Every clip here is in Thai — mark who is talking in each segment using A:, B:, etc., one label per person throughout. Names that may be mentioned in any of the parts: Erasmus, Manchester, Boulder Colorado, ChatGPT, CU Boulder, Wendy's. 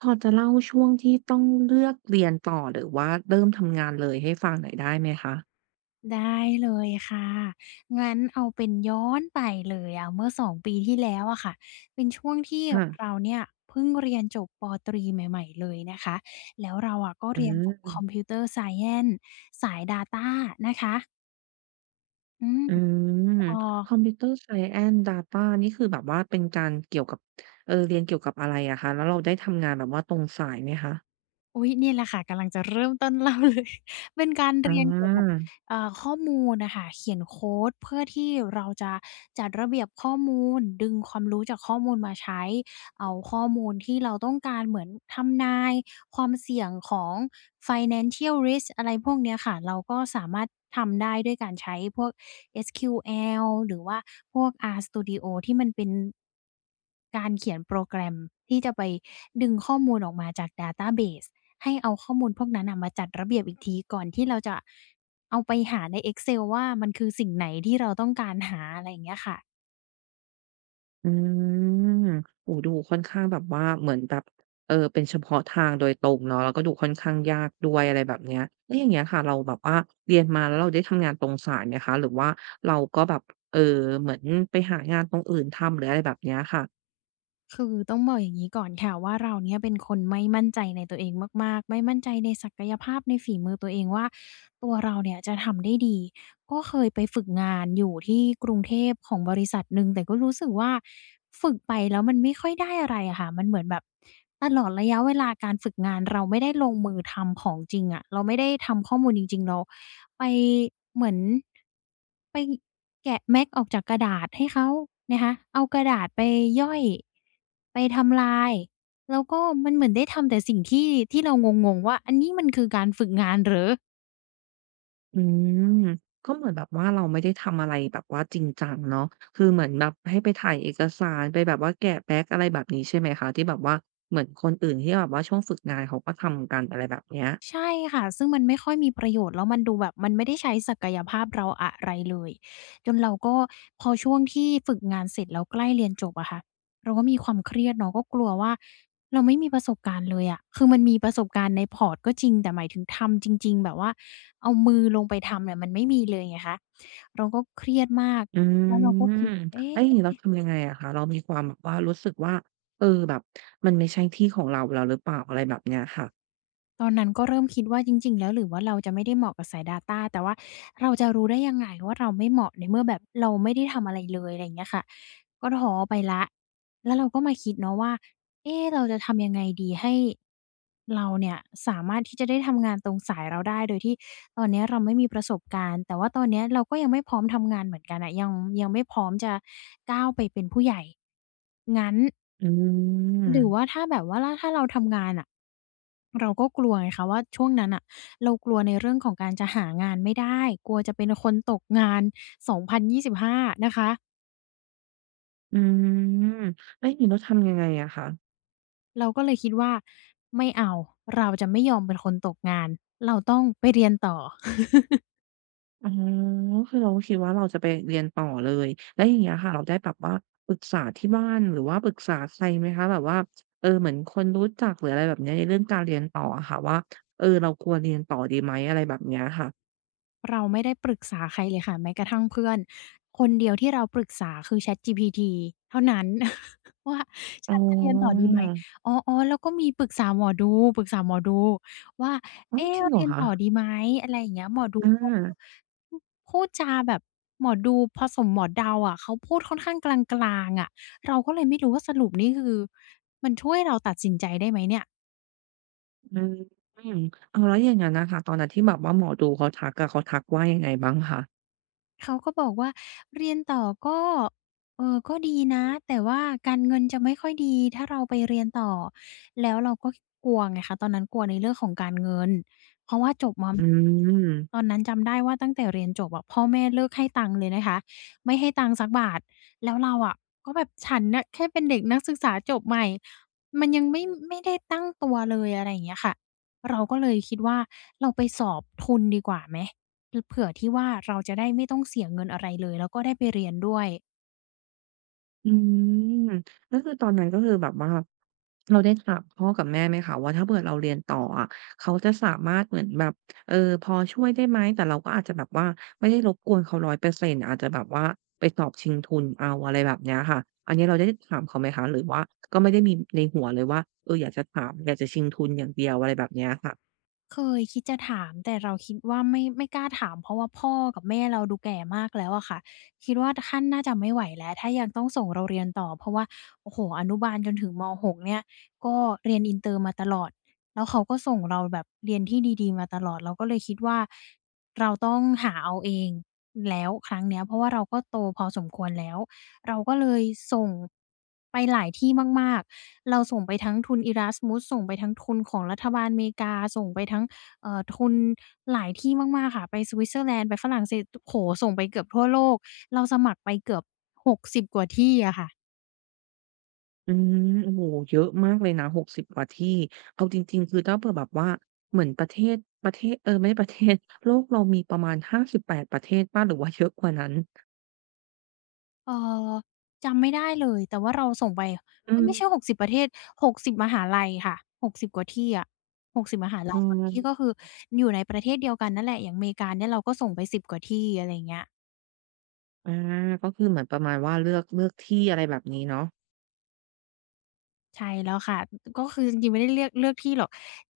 A: พอจะเล่าช่วงที่ต้องเลือกเรียนต่อหรือว่าเริ่มทำงานเลยให้ฟังหน่อยได้ไหมคะ
B: ได้เลยค่ะ งั้นเอาเป็นย้อนไปเลยอะเมื่อสองปีที่แล้วอะค่ะ เป็นช่วงที่
A: ค่ะ
B: เราเนี่ยเพิ่งเรียนจบป.ตรีใหม่ๆเลยนะคะ แล้วเราอะก็
A: อ
B: เรียนจบ
A: า
B: Computer Science สาย Data นะคะ อืม
A: อื
B: พ
A: ม
B: อ
A: Computer Science Data นี่คือแบบว่าเป็นการเกี่ยวกับเรียนเกี่ยวกับอะไรอะคะแล้วเราได้ทำงานแบบว่าตรงสายไหมคะ
B: อุ๊ยเนี่ยแหละค่ะกำลังจะเริ่มต้นเล่าเลย เป็นการ
A: อา
B: เรียนเกี่ยวกับข้อมูลน่ะค่ะเขียนโคดเพื่อที่เราจะจัดระเบียบข้อมูลดึงความรู้จากข้อมูลมาใช้เอาข้อมูลที่เราต้องการเหมือนทำนายความเสี่ยงของ financial risk อะไรพวกเนี้ยค่ะเราก็สามารถทำได้ด้วยการใช้พวก SQL หรือว่าพวก RStudio ที่มันเป็นการเขียนโปรแกรมที่จะไปดึงข้อมูลออกมาจากดาตาเบส ให้เอาข้อมูลพวกนั้นน่ะมาจัดระเบียบอีกทีก่อนที่เราจะเอาไปหาใน Excel ว่ามันคือสิ่งไหนที่เราต้องการหาอะไรอย่างเงี้ยค่ะ
A: อืมโอ้ดูค่อนข้างแบบว่าเหมือนแบบเป็นเฉพาะทางโดยตรงเนาะแล้วก็ดูค่อนข้างยากด้วยอะไรแบบเนี้ยแล้วอย่างเงี้ยค่ะเราแบบว่าเรียนมาแล้วเราได้ทำงานตรงสายไหมคะหรือว่าเราก็แบบเออเหมือนไปหางานตรงอื่นทำหรืออะไรแบบเนี้ยค่ะ
B: คือต้องบอกอย่างนี้ก่อนค่ะว่าเราเนี่ยเป็นคนไม่มั่นใจในตัวเองมากๆไม่มั่นใจในศักยภาพในฝีมือตัวเองว่าตัวเราเนี่ยจะทำได้ดีก็เคยไปฝึกงานอยู่ที่กรุงเทพของบริษัทหนึ่งแต่ก็รู้สึกว่าฝึกไปแล้วมันไม่ค่อยได้อะไรอะค่ะมันเหมือนแบบตลอดระยะเวลาการฝึกงานเราไม่ได้ลงมือทำของจริงอะเราไม่ได้ทำข้อมูลจริงๆเรา ไปเหมือนไปแกะแม็กออกจากกระดาษให้เขานะคะเอากระดาษไปย่อยไปทำลายแล้วก็มันเหมือนได้ทำแต่สิ่งที่เรางงๆว่าอันนี้มันคือการฝึกงานเหรอ
A: อืมก็เหมือนแบบว่าเราไม่ได้ทำอะไรแบบว่าจริงจังเนาะคือเหมือนแบบให้ไปถ่ายเอกสารไปแบบว่าแกะแบ็กอะไรแบบนี้ใช่ไหมคะที่แบบว่าเหมือนคนอื่นที่แบบว่าช่วงฝึกงานเขาก็ทำกันอะไรแบบเนี้ย
B: ใช่ค่ะซึ่งมันไม่ค่อยมีประโยชน์แล้วมันดูแบบมันไม่ได้ใช้ศักยภาพเราอะไรเลยจนเราก็พอช่วงที่ฝึกงานเสร็จแล้วใกล้เรียนจบอะค่ะเราก็มีความเครียดเนาะก็กลัวว่าเราไม่มีประสบการณ์เลยอะคือมันมีประสบการณ์ในพอร์ตก็จริงแต่หมายถึงทำจริงๆแบบว่าเอามือลงไปทำเนี่ยมันไม่มีเลยไงคะเราก็เครียดมาก
A: อื
B: แล้วเราก็
A: ม
B: คิด
A: แล้วอย่า
B: เอ๊ะ
A: งนี้เราทำยังไงอะคะเรามีความแบบว่ารู้สึกว่าแบบมันไม่ใช่ที่ของเราแล้วหรือเปล่าอะไรแบบเนี้ยค่ะ
B: ตอนนั้นก็เริ่มคิดว่าจริงๆแล้วหรือว่าเราจะไม่ได้เหมาะกับสาย Data แต่ว่าเราจะรู้ได้ยังไงว่าเราไม่เหมาะในเมื่อแบบเราไม่ได้ทำอะไรเลยอะไรอย่างเงี้ยค่ะก็ท้อไปแล้วแล้วเราก็มาคิดเนาะว่าเอ๊เราจะทำยังไงดีให้เราเนี่ยสามารถที่จะได้ทำงานตรงสายเราได้โดยที่ตอนเนี้ยเราไม่มีประสบการณ์แต่ว่าตอนเนี้ยเราก็ยังไม่พร้อมทำงานเหมือนกันอะยังไม่พร้อมจะก้าวไปเป็นผู้ใหญ่งั้น
A: อื
B: ห
A: ม
B: รือว่าถ้าแบบว่าล่ะถ้าเราทำงานอะเราก็กลัวไงคะว่าช่วงนั้นน่ะเรากลัวในเรื่องของการจะหางานไม่ได้กลัวจะเป็นคนตกงาน2025นะคะ
A: อืมแล้วอย่างนี้เราทำยังไงอะคะ
B: เราก็เลยคิดว่าไม่เอาเราจะไม่ยอมเป็นคนตกงานเราต้องไปเรียนต่อ
A: อ๋อคือเราก็คิดว่าเราจะไปเรียนต่อเลยแล้วอย่างเงี้ยค่ะเราได้แบบว่าปรึกษาที่บ้านหรือว่าปรึกษาใครไหมคะแบบว่าเหมือนคนรู้จักหรืออะไรแบบเนี้ยในเรื่องการเรียนต่ออะค่ะว่าเราควรเรียนต่อดีไหมอะไรแบบเนี้ยค่ะ
B: เราไม่ได้ปรึกษาใครเลยค่ะแม้กระทั่งเพื่อนคนเดียวที่เราปรึกษาคือ ChatGPT เท่านั้น ว่า
A: อ๋อ
B: ฉันจะเรียนต่อดีไหมอ๋อๆแล้วก็มีปรึกษาหมอดูปรึกษาหมอดูว่า
A: ออ
B: เอ๊ะ
A: จริงเหร
B: เรี
A: อ
B: ยน
A: คะ
B: ต่อดีไหมอะไรอย่างเงี้ยหมอดู
A: อ
B: เขาก็
A: า
B: พูดจาแบบหมอดูผสมหมอเดาอะเขาพูดค่อนข้างกลางๆอะเราก็เลยไม่รู้ว่าสรุปนี่คือมันช่วยเราตัดสินใจได้ไหมเนี่ย
A: อืมอืมอ้าวแล้วอย่างงั้นน่ะค่ะตอนนั้นที่แบบว่าหมอดูเขาทักอะเขาทักว่ายังไงบ้างคะ
B: เขาก็บอกว่าเรียนต่อก็ก็ดีนะแต่ว่าการเงินจะไม่ค่อยดีถ้าเราไปเรียนต่อแล้วเราก็กลัวไงคะตอนนั้นกลัวในเรื่องของการเงินเพราะว่าจบมาใหม
A: อื
B: ่ๆตอน
A: ม
B: นั้นจำได้ว่าตั้งแต่เรียนจบอะพ่อแม่เลิกให้ตังค์เลยนะคะไม่ให้ตังค์สักบาทแล้วเราอะก็แบบฉันน่ะแค่เป็นเด็กนักศึกษาจบใหม่มันยังไม่ได้ตั้งตัวเลยอะไรอย่างเงี้ยค่ะเราก็เลยคิดว่าเราไปสอบทุนดีกว่าไหม เผื่อที่ว่าเราจะได้ไม่ต้องเสียเงินอะไรเลยแล้วก็ได้ไปเรียนด้วย
A: อืมก็คือตอนนั้นก็คือแบบว่าเราได้ถามพ่อกับแม่ไหมคะว่าถ้าเผื่อเราเรียนต่ออะเขาจะสามารถเหมือนแบบเออพอช่วยได้ไหมแต่เราก็อาจจะแบบว่าไม่ได้รบกวนเขา100%อยเปอร์เซ็นต์อาจจะแบบว่าไปสอบชิงทุนเอาอะไรแบบเนี้ยค่ะอันนี้เราได้ถามเขาไหมคะหรือว่าก็ไม่ได้มีในหัวเลยว่าอยากจะถามอยากจะชิงทุนอย่างเดียวอะไรแบบเนี้ยค่ะ
B: เคยคิดจะถามแต่เราคิดว่าไม่ไม่กล้าถามเพราะว่าพ่อกับแม่เราดูแก่มากแล้วอะค่ะคิดว่าท่านน่าจะไม่ไหวแล้วถ้ายังต้องส่งเราเรียนต่อเพราะว่าโอ้โฮอนุบาลจนถึงม6เนี่ยก็เรียนอินเตอร์มาตลอดแล้วเขาก็ส่งเราแบบเรียนที่ดีๆมาตลอดเราก็เลยคิดว่าเราต้องหาเอาเองแล้วครั้งเนี้ยเพราะว่าเราก็โตพอสมควรแล้ว เราก็เลยส่งไปหลายที่มากๆเราส่งไปทั้งทุน Erasmus ส่งไปทั้งทุนของรัฐบาลอเมริกาส่งไปทั้งทุนหลายที่มากๆค่ะไปสวิตเซอร์แลนด์ไปฝรั่งเศสโอ้โฮส่งไปเกือบทั่วโลกเราสมัครไปเกือบ60กสิบกว่าที่อะค่ะ
A: อืมโอ้โฮเยอะมากเลยนะ60กสิบกว่าที่เอาจริงๆคือถ้าเผื่อแบบว่าเหมือนประเทศไม่ใช่ประเทศ โลกเรามีประมาณ58ปดประเทศเปล่าหรือว่าเยอะกว่านั้น
B: เอ่อจำไม่ได้เลยแต่ว่าเราส่งไปเอ๊ย
A: อื
B: ไม่ใช่หก
A: ม
B: สิบประเทศหกสิบมหาลัยค่ะหกสิบกว่าที่อะหกสิบมหาลั
A: อื
B: ยบางที่ก็คื
A: ม
B: ออยู่ในประเทศเดียวกันนั่นแหละอย่างอเมริกาเนี่ยเราก็ส่งไป10กว่าที่อะไรอย่างเงี้ย
A: อาก็คือเหมือนประมาณว่าเลือกที่อะไรแบบนี้เนาะ
B: ใช่แล้วค่ะก็คือจริงๆไม่ได้เลือกเลือกที่หรอก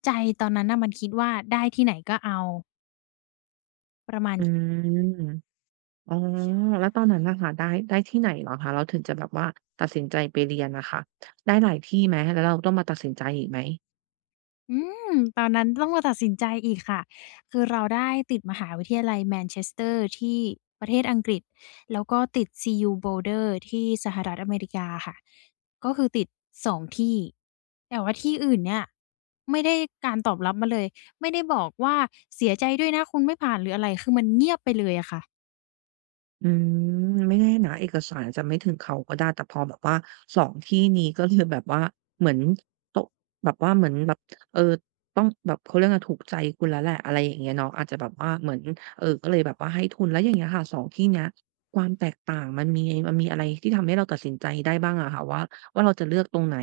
B: ใจตอนนั้นน่ะมันคิดว่าได้ที่ไหนก็เอาประมาณ
A: อืมอ๋อแล้
B: ใช่
A: วตอนนั้นน่ะค่ะได้ที่ไหนเหรอคะเราถึงจะแบบว่าตัดสินใจไปเรียนน่ะค่ะได้หลายที่ไหม แล้วเราต้องมาตัดสินใจอีกไหม
B: อืมตอนนั้นต้องมาตัดสินใจอีกค่ะคือเราได้ติดมหาวิทยาลัยแมนเชสเตอร์ที่ประเทศอังกฤษแล้วก็ติด CU Boulder ที่สหรัฐอเมริกาค่ะก็คือติดสองที่แต่ว่าที่อื่นเนี่ยไม่ได้การตอบรับมาเลยไม่ได้บอกว่าเสียใจด้วยนะคุณไม่ผ่านหรืออะไรคือมันเงียบไปเลยอะค่ะ
A: อืมไม่แน่นะเอกสารอาจจะไม่ถึงเขาก็ได้แต่พอแบบว่าสองที่นี้ก็เลยแบบว่าเหมือนตกแบบว่าเหมือนแบบเออต้องแบบเขาเรียกอะไรถูกใจคุณแล้วแหละอะไรอย่างเงี้ยเนาะอาจจะแบบว่าเหมือนก็เลยแบบว่าให้ทุนแล้วอย่างเงี้ยค่ะสองที่เนี้ยความแตกต่างมันมีมีอะไรที่ทำให้เราตัดสินใจได้บ้างอะค่ะว่าเราจะเลือกตรงไหน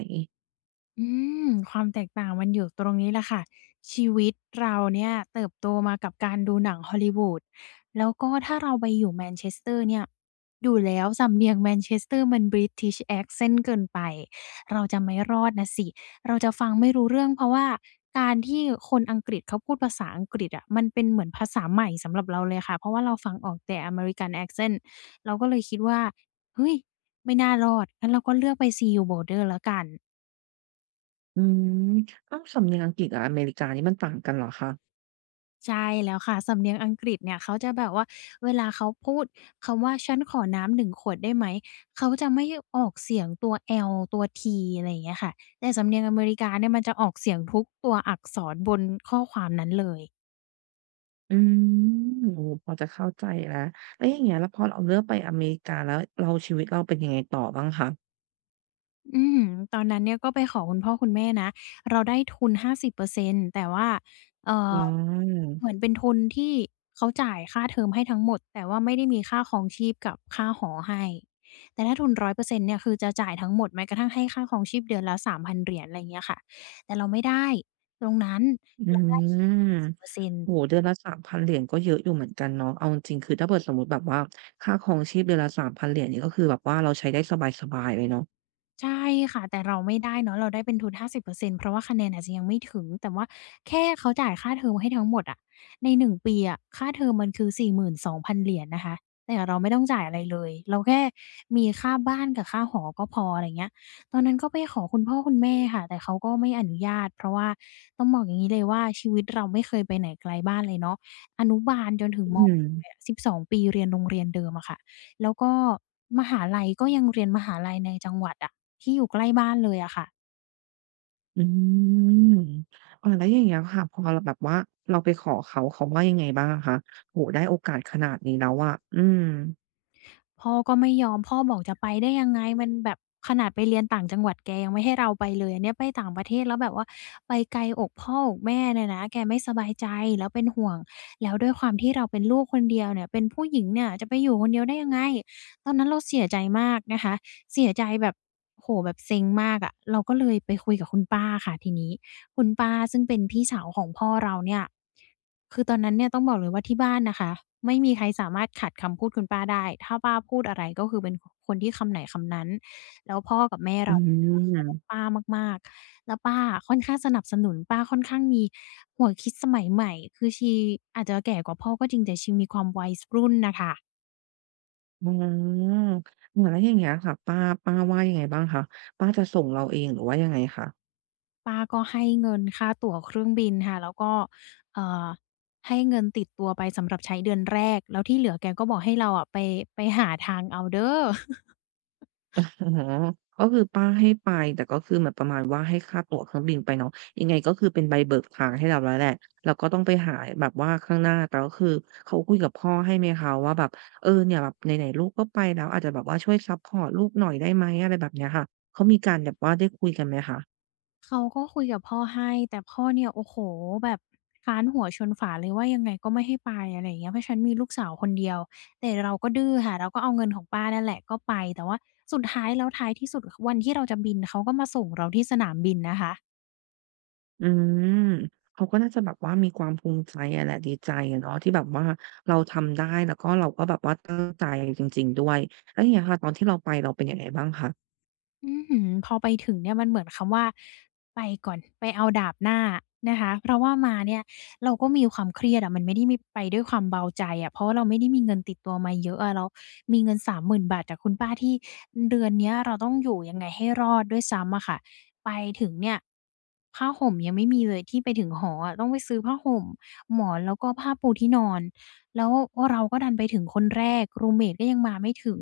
B: อืมความแตกต่างมันอยู่ตรงนี้แหละค่ะชีวิตเราเนี่ยเติบโตมากับการดูหนังฮอลลีวูดแล้วก็ถ้าเราไปอยู่แมนเชสเตอร์เนี่ยอยู่แล้วสำเนียงแมนเชสเตอร์มัน British accent เซนต์เกินไปเราจะไม่รอดนะสิเราจะฟังไม่รู้เรื่องเพราะว่าการที่คนอังกฤษเขาพูดภาษาอังกฤษอะมันเป็นเหมือนภาษาใหม่สำหรับเราเลยค่ะเพราะว่าเราฟังออกแต่ American accent เซนต์เราก็เลยคิดว่าเฮ้ยไม่น่ารอดงั้นเราก็เลือกไป See You Bolder แล้วกัน
A: อืมอ้าวสำเนียงอังกฤษกับอเมริกานี่มันต่างกันเหรอคะ
B: ใช่แล้วค่ะสำเนียงอังกฤษเนี่ยเขาจะแบบว่าเวลาเขาพูดคำว่าฉันขอน้ำหนึ่งขวดได้ไหมเขาจะไม่ออกเสียงตัว L ตัว T อะไรอย่างเงี้ยค่ะแต่สำเนียงอเมริกาเนี่ยมันจะออกเสียงทุกตัวอักษรบนข้อความนั้นเลย
A: อืมโอ้โฮพอจะเข้าใจแล้วแล้วอย่างเงี้ยแล้วพอเราเลือกไปอเมริกาแล้วเราชีวิตเราเป็นยังไงต่อบ้างคะ
B: อืมตอนนั้นเนี่ยก็ไปขอคุณพ่อคุณแม่นะเราได้ทุน50%แต่ว่าเอ่
A: อ๋
B: อ
A: อ
B: เหมือนเป็นทุนที่เขาจ่ายค่าเทอมให้ทั้งหมดแต่ว่าไม่ได้มีค่าครองชีพกับค่าหอให้แต่ถ้าทุน100%เปอร์เซ็นต์เนี่ยคือจะจ่ายทั้งหมดแม้กระทั่งให้ค่าครองชีพเดือนละ3,000เหรียญอะไรอย่างเงี้ยค่ะแต่เราไม่ได้ตรงนั้น
A: อื
B: เราได้แค่
A: ม
B: 50%
A: โอ้โฮเดือนละสามพันเหรียญก็เยอะอยู่เหมือนกันเนาะเอาจริงๆคือถ้าเกิดสมมุติแบบว่าค่าครองชีพเดือนละ $3,000 นเหรียญนี่ก็คือแบบว่าเราใช้ได้สบายๆเลยเนาะ
B: ใช่ค่ะแต่เราไม่ได้เนาะเราได้เป็นทุน50%เปอร์เซ็นต์เพราะว่าคะแนนอาจจะยังไม่ถึงแต่ว่าแค่เขาจ่ายค่าเทอมให้ทั้งหมดอะในหนึ่งปีอะค่าเทอมมันคือสี่หมื่นสอ2 0 0นเหรียญนะคะแต่เราไม่ต้องจ่ายอะไรเลยเราแค่มีค่าบ้านกับค่าหอก็พออะไรเงี้ยตอนนั้นก็ไปขอคุณพ่อคุณแม่ค่ะแต่เขาก็ไม่อนุญาตเพราะว่าต้องบอกอย่างงี้เลยว่าชีวิตเราไม่เคยไปไหนไกลบ้านเลยเนาะอนุบาลจนถึงม
A: อื
B: 6
A: ม
B: เลยอะ12 ปีเรียนโรงเรียนเดิมอะค่ะแล้วก็มหาลัยก็ยังเรียนมหาลัยในจังหวัดอะ ที่อยู่ใกล้บ้านเลยอะค่ะ
A: อืมอาแล้วอย่างเงี้ยค่ะพอเราแบบว่าเราไปขอเขาเขาว่ายังไงบ้างอะคะโอ้โฮได้โอกาสขนาดนี้แล้วอะอืม
B: พ่อก็ไม่ยอมพ่อบอกจะไปได้ยังไงมันแบบขนาดไปเรียนต่างจังหวัดแกยังไม่ให้เราไปเลยอันเนี้ยไปต่างประเทศแล้วแบบว่าไปไกลอกพ่ออกแม่เนี่ยนะแกไม่สบายใจแล้วเป็นห่วงแล้วด้วยความที่เราเป็นลูกคนเดียวเนี่ยเป็นผู้หญิงเนี่ยจะไปอยู่คนเดียวได้ยังไงตอนนั้นเราเสียใจมากนะคะ เสียใจแบบโอ้โหแบบเซ็งมากอะเราก็เลยไปคุยกับคุณป้าค่ะทีนี้คุณป้าซึ่งเป็นพี่สาวของพ่อเราเนี่ยคือตอนนั้นเนี่ยต้องบอกเลยว่าที่บ้านนะคะไม่มีใครสามารถขัดคำพูดคุณป้าได้ถ้าป้าพูดอะไรก็คือเป็นคคนที่คำไหนคำนั้นแล้วพ่อกับแม่
A: อื
B: เราเนี่ยจะเคาร
A: ม
B: พป้ามากๆแล้วป้าค่อนข้างสนับสนุนป้าค่อนข้างมีหัวคิดสมัยใหม่คือชีอาจจะแก่กว่าพ่อก็จริงแต่ชีมีความวัยสรุ่นน่ะค่ะ
A: อืมเหมือนแล้วอย่างเงี้ยค่ะป้าว่ายังไงบ้างคะป้าจะส่งเราเองหรือว่ายังไงคะ
B: ป้าก็ให้เงินค่าตั๋วเครื่องบินค่ะแล้วก็เอ่อให้เงินติดตัวไปสำหรับใช้เดือนแรกแล้วที่เหลือแกก็บอกให้เราอะไปไปหาทางเอาเด้อ
A: อ๋อ ก็คือป้าให้ไปแต่ก็คือเหมือนประมาณว่าให้ค่าตั๋วเครื่องบินไปเนาะยังไงก็คือเป็นใบเบิกทางให้เราแล้วแหละเราก็ต้องไปหาแบบว่าข้างหน้าแต่ก็คือเขาคุยกับพ่อให้ไหมคะว่าแบบเนี่ยแบบไหนๆลูกก็ไปแล้วอาจจะแบบว่าช่วยซัปพอร์ตลูกหน่อยได้ไหมอะไรแบบเนี้ยค่ะเขามีการแบบว่าได้คุยกันไหมคะ
B: เขาก็คุยกับพ่อให้แต่พ่อเนี่ยโอ้โฮแบบค้านหัวชนฝาเลยว่ายังไงก็ไม่ให้ไปอะไรอย่างเงี้ยเพราะฉันมีลูกสาวคนเดียวแต่เราก็ดื้อค่ะเราก็เอาเงินของป้านั่นแหละก็ไปแต่ว่าสุดท้ายแล้วท้ายที่สุดวันที่เราจะบินเขาก็มาส่งเราที่สนามบินนะคะ
A: อืมเขาก็น่าจะแบบว่ามีความภูมิใจอะแหละดีใจอะเนาะที่แบบว่าเราทำได้แล้วก็เราก็แบบว่าตั้งใจจริงๆด้วยแล้วอย่างเงี้ยค่ะตอนที่เราไปเราเป็นยังไงบ้างคะ
B: อื้อฮือพอไปถึงเนี่ยมันเหมือนคำว่าไปก่อนไปเอาดาบหน้านะคะเพราะว่ามาเนี่ยเราก็มีความเครียดอะมันไม่ได้มีไปด้วยความเบาใจอะเพราะว่าเราไม่ได้มีเงินติดตัวมาเยอะอะเรามีเงิน30,000บาทจากคุณป้าที่เดือนเนี้ยเราต้องอยู่ยังไงให้รอดด้วยซ้ำอะค่ะไปถึงเนี่ยผ้าห่มยังไม่มีเลยที่ไปถึงหออะต้องไปซื้อผ้าห่มหมอนแล้วก็ผ้าปูที่นอนแล้วเราก็ดันไปถึงคนแรกรูมเมตก็ยังมาไม่ถึง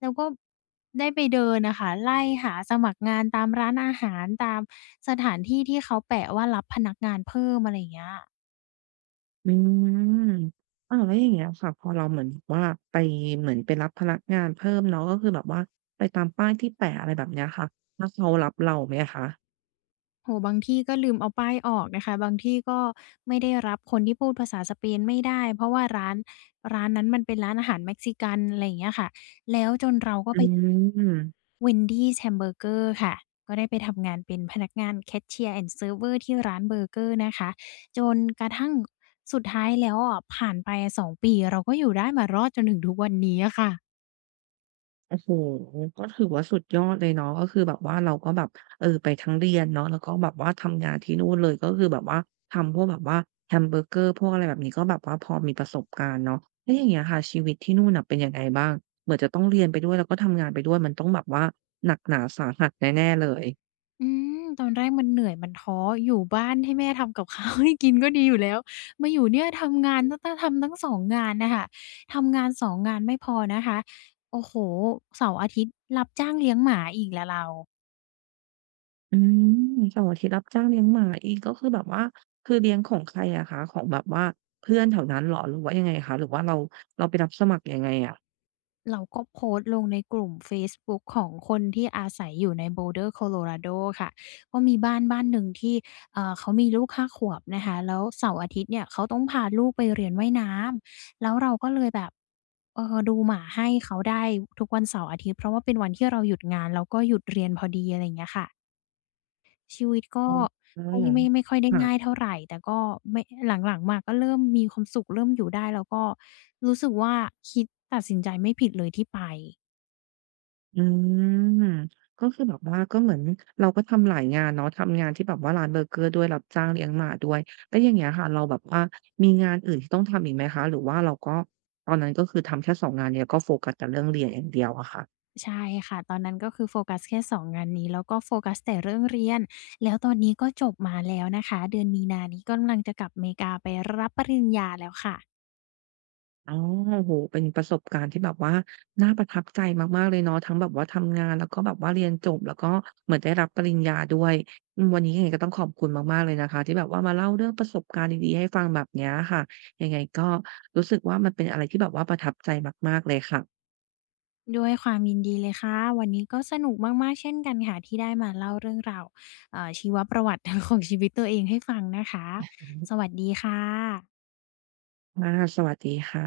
B: แล้วก็ได้ไปเดินน่ะค่ะไล่หาสมัครงานตามร้านอาหารตามสถานที่ที่เขาแปะว่ารับพนักงานเพิ่มอะไรอย่างเงี้ย
A: อืมอ้าวแล้วอย่างเงี้ยค่ะพอเราเหมือนแบบว่าไปเหมือนไปรับพนักงานเพิ่มเนาะก็คือแบบว่าไปตามป้ายที่แปะอะไรแบบเนี้ยค่ะแล้วเขารับเราไหมอะคะ
B: โอ้โฮบางที่ก็ลืมเอาป้ายออกนะคะบางที่ก็ไม่ได้รับคนที่พูดภาษาสเปนไม่ได้เพราะว่าร้านนั้นมันเป็นร้านอาหารเม็กซิกันอะไรอย่างเงี้ยค่ะแล้วจนเราก็
A: อื
B: ไปได้
A: ม
B: Wendy's แ a m เบอร์เกอร์ค่ะก็ได้ไปทำงานเป็นพนักงานแคชเชียร์ and เซ r ร์ r เวอร์ที่ร้านเบอร์เกอร์นะคะจนกระทั่งสุดท้ายแล้วอะผ่านไป2ปีเราก็อยู่ได้มารอดจนถึงทุกวันนี้อะค่ะ
A: โอ้โฮก็ถือว่าสุดยอดเลยเนาะก็คือแบบว่าเราก็แบบเออไปทั้งเรียนเนาะแล้วก็แบบว่าทำงานที่นู่นเลยก็คือแบบว่าทำพวกแบบว่าแฮมเบอร์เกอร์พวกอะไรแบบนี้ก็แบบว่าพอมีประสบการณ์เนาะแล้วอย่างเงี้ยค่ะชีวิตที่นู่นน่ะเป็นยังไงบ้างเหมือนจะต้องเรียนไปด้วยแล้วก็ทำงานไปด้วยมันต้องแบบว่าหนักหนาสาหัสแน่ๆเลย
B: อืมตอนแรกมันเหนื่อยมันท้ออยู่บ้านให้แม่ทำกับข้าวให้กินก็ดีอยู่แล้วมาอยู่เนี่ยทำงานต้องทำทั้ง2งงานน่ะค่ะทำงาน2งงานไม่พอนะคะโอ้โฮเสาร์อาทิตย์รับจ้างเลี้ยงหมาอีกแล้วเรา
A: อืมเสาร์อาทิตย์รับจ้างเลี้ยงหมาอีกก็คือแบบว่าคือเลี้ยงของใครอะคะของแบบว่าเพื่อนแถวนั้นเหรอหรือว่ายังไงคะหรือว่าเราเราไปรับสมัครยังไงอะ
B: เราก็โพสต์ลงในกลุ่มเฟซบุ๊กของคนที่อาศัยอยู่ใน Boulder Colorado ค่ะ ก็มีบ้านบ้านหนึ่งที่เขามีลูก5 ขวบนะคะแล้วเสาร์อาทิตย์เนี่ยเขาต้องพาลูกไปเรียนว่ายน้ำ แล้วเราก็เลยแบบดูหมาให้เขาได้ทุกวันเสาร์อาทิตย์ เพราะว่าเป็นวันที่เราหยุดงานแล้วก็หยุดเรียนพอดีอะไรอย่างเงี้ยค่ะ ชีวิตก็
A: อ๋อ
B: ไม่ค่อยได้
A: ค่ะ
B: ง่ายเท่าไรแต่ก็ไม่หลังๆมาก็เริ่มมีความสุขเริ่มอยู่ได้แล้วก็รู้สึกว่าคิดตัดสินใจไม่ผิดเลยที่ไป
A: อืมก็คือแบบว่าก็เหมือนเราก็ทำหลายงานเนาะทำงานที่แบบว่าร้านเบอร์เกอร์ด้วยรับจ้างเลี้ยงหมาด้วยแล้วอย่างเงี้ยค่ะเราแบบว่ามีงานอื่นที่ต้องทำอีกไหมคะหรือว่าเราก็ตอนนั้นก็คือทำแค่2งงานเนี้ยก็โฟกัสแต่เรื่องเรียนอย่างเดียวอะค่ะ
B: ใช่ค่ะตอนนั้นก็คือโฟกัสแค่2งงานนี้แล้วก็โฟกัสแต่เรื่องเรียนแล้วตอนนี้ก็จบมาแล้วนะคะเดือนมีนานี้กกำลังจะกลับอเมริกาไปรับปริญญาแล้วค่ะ
A: อ๋อโอ้โฮเป็นประสบการณ์ที่แบบว่าน่าประทับใจมากๆเลยเนาะทั้งแบบว่าทำงานแล้วก็แบบว่าเรียนจบแล้วก็เหมือนได้รับปริญญาด้วยอืมวันนี้ยังไงก็ต้องขอบคุณมากๆเลยนะคะที่แบบว่ามาเล่าเรื่องประสบการณ์ดีๆให้ฟังแบบเนี้ยค่ะยังไงก็รู้สึกว่ามันเป็นอะไรที่แบบว่าประทับใจมากๆเลยค่ะ
B: ด้วยความยินดีเลยค่ะวันนี้ก็สนุกมากๆเช่นกันค่ะที่ได้มาเล่าเรื่องราวชีวประวัติ ของชีวิตตัวเองให้ฟังนะคะสวัสดีค่ะ
A: อาสวัสดีค่ะ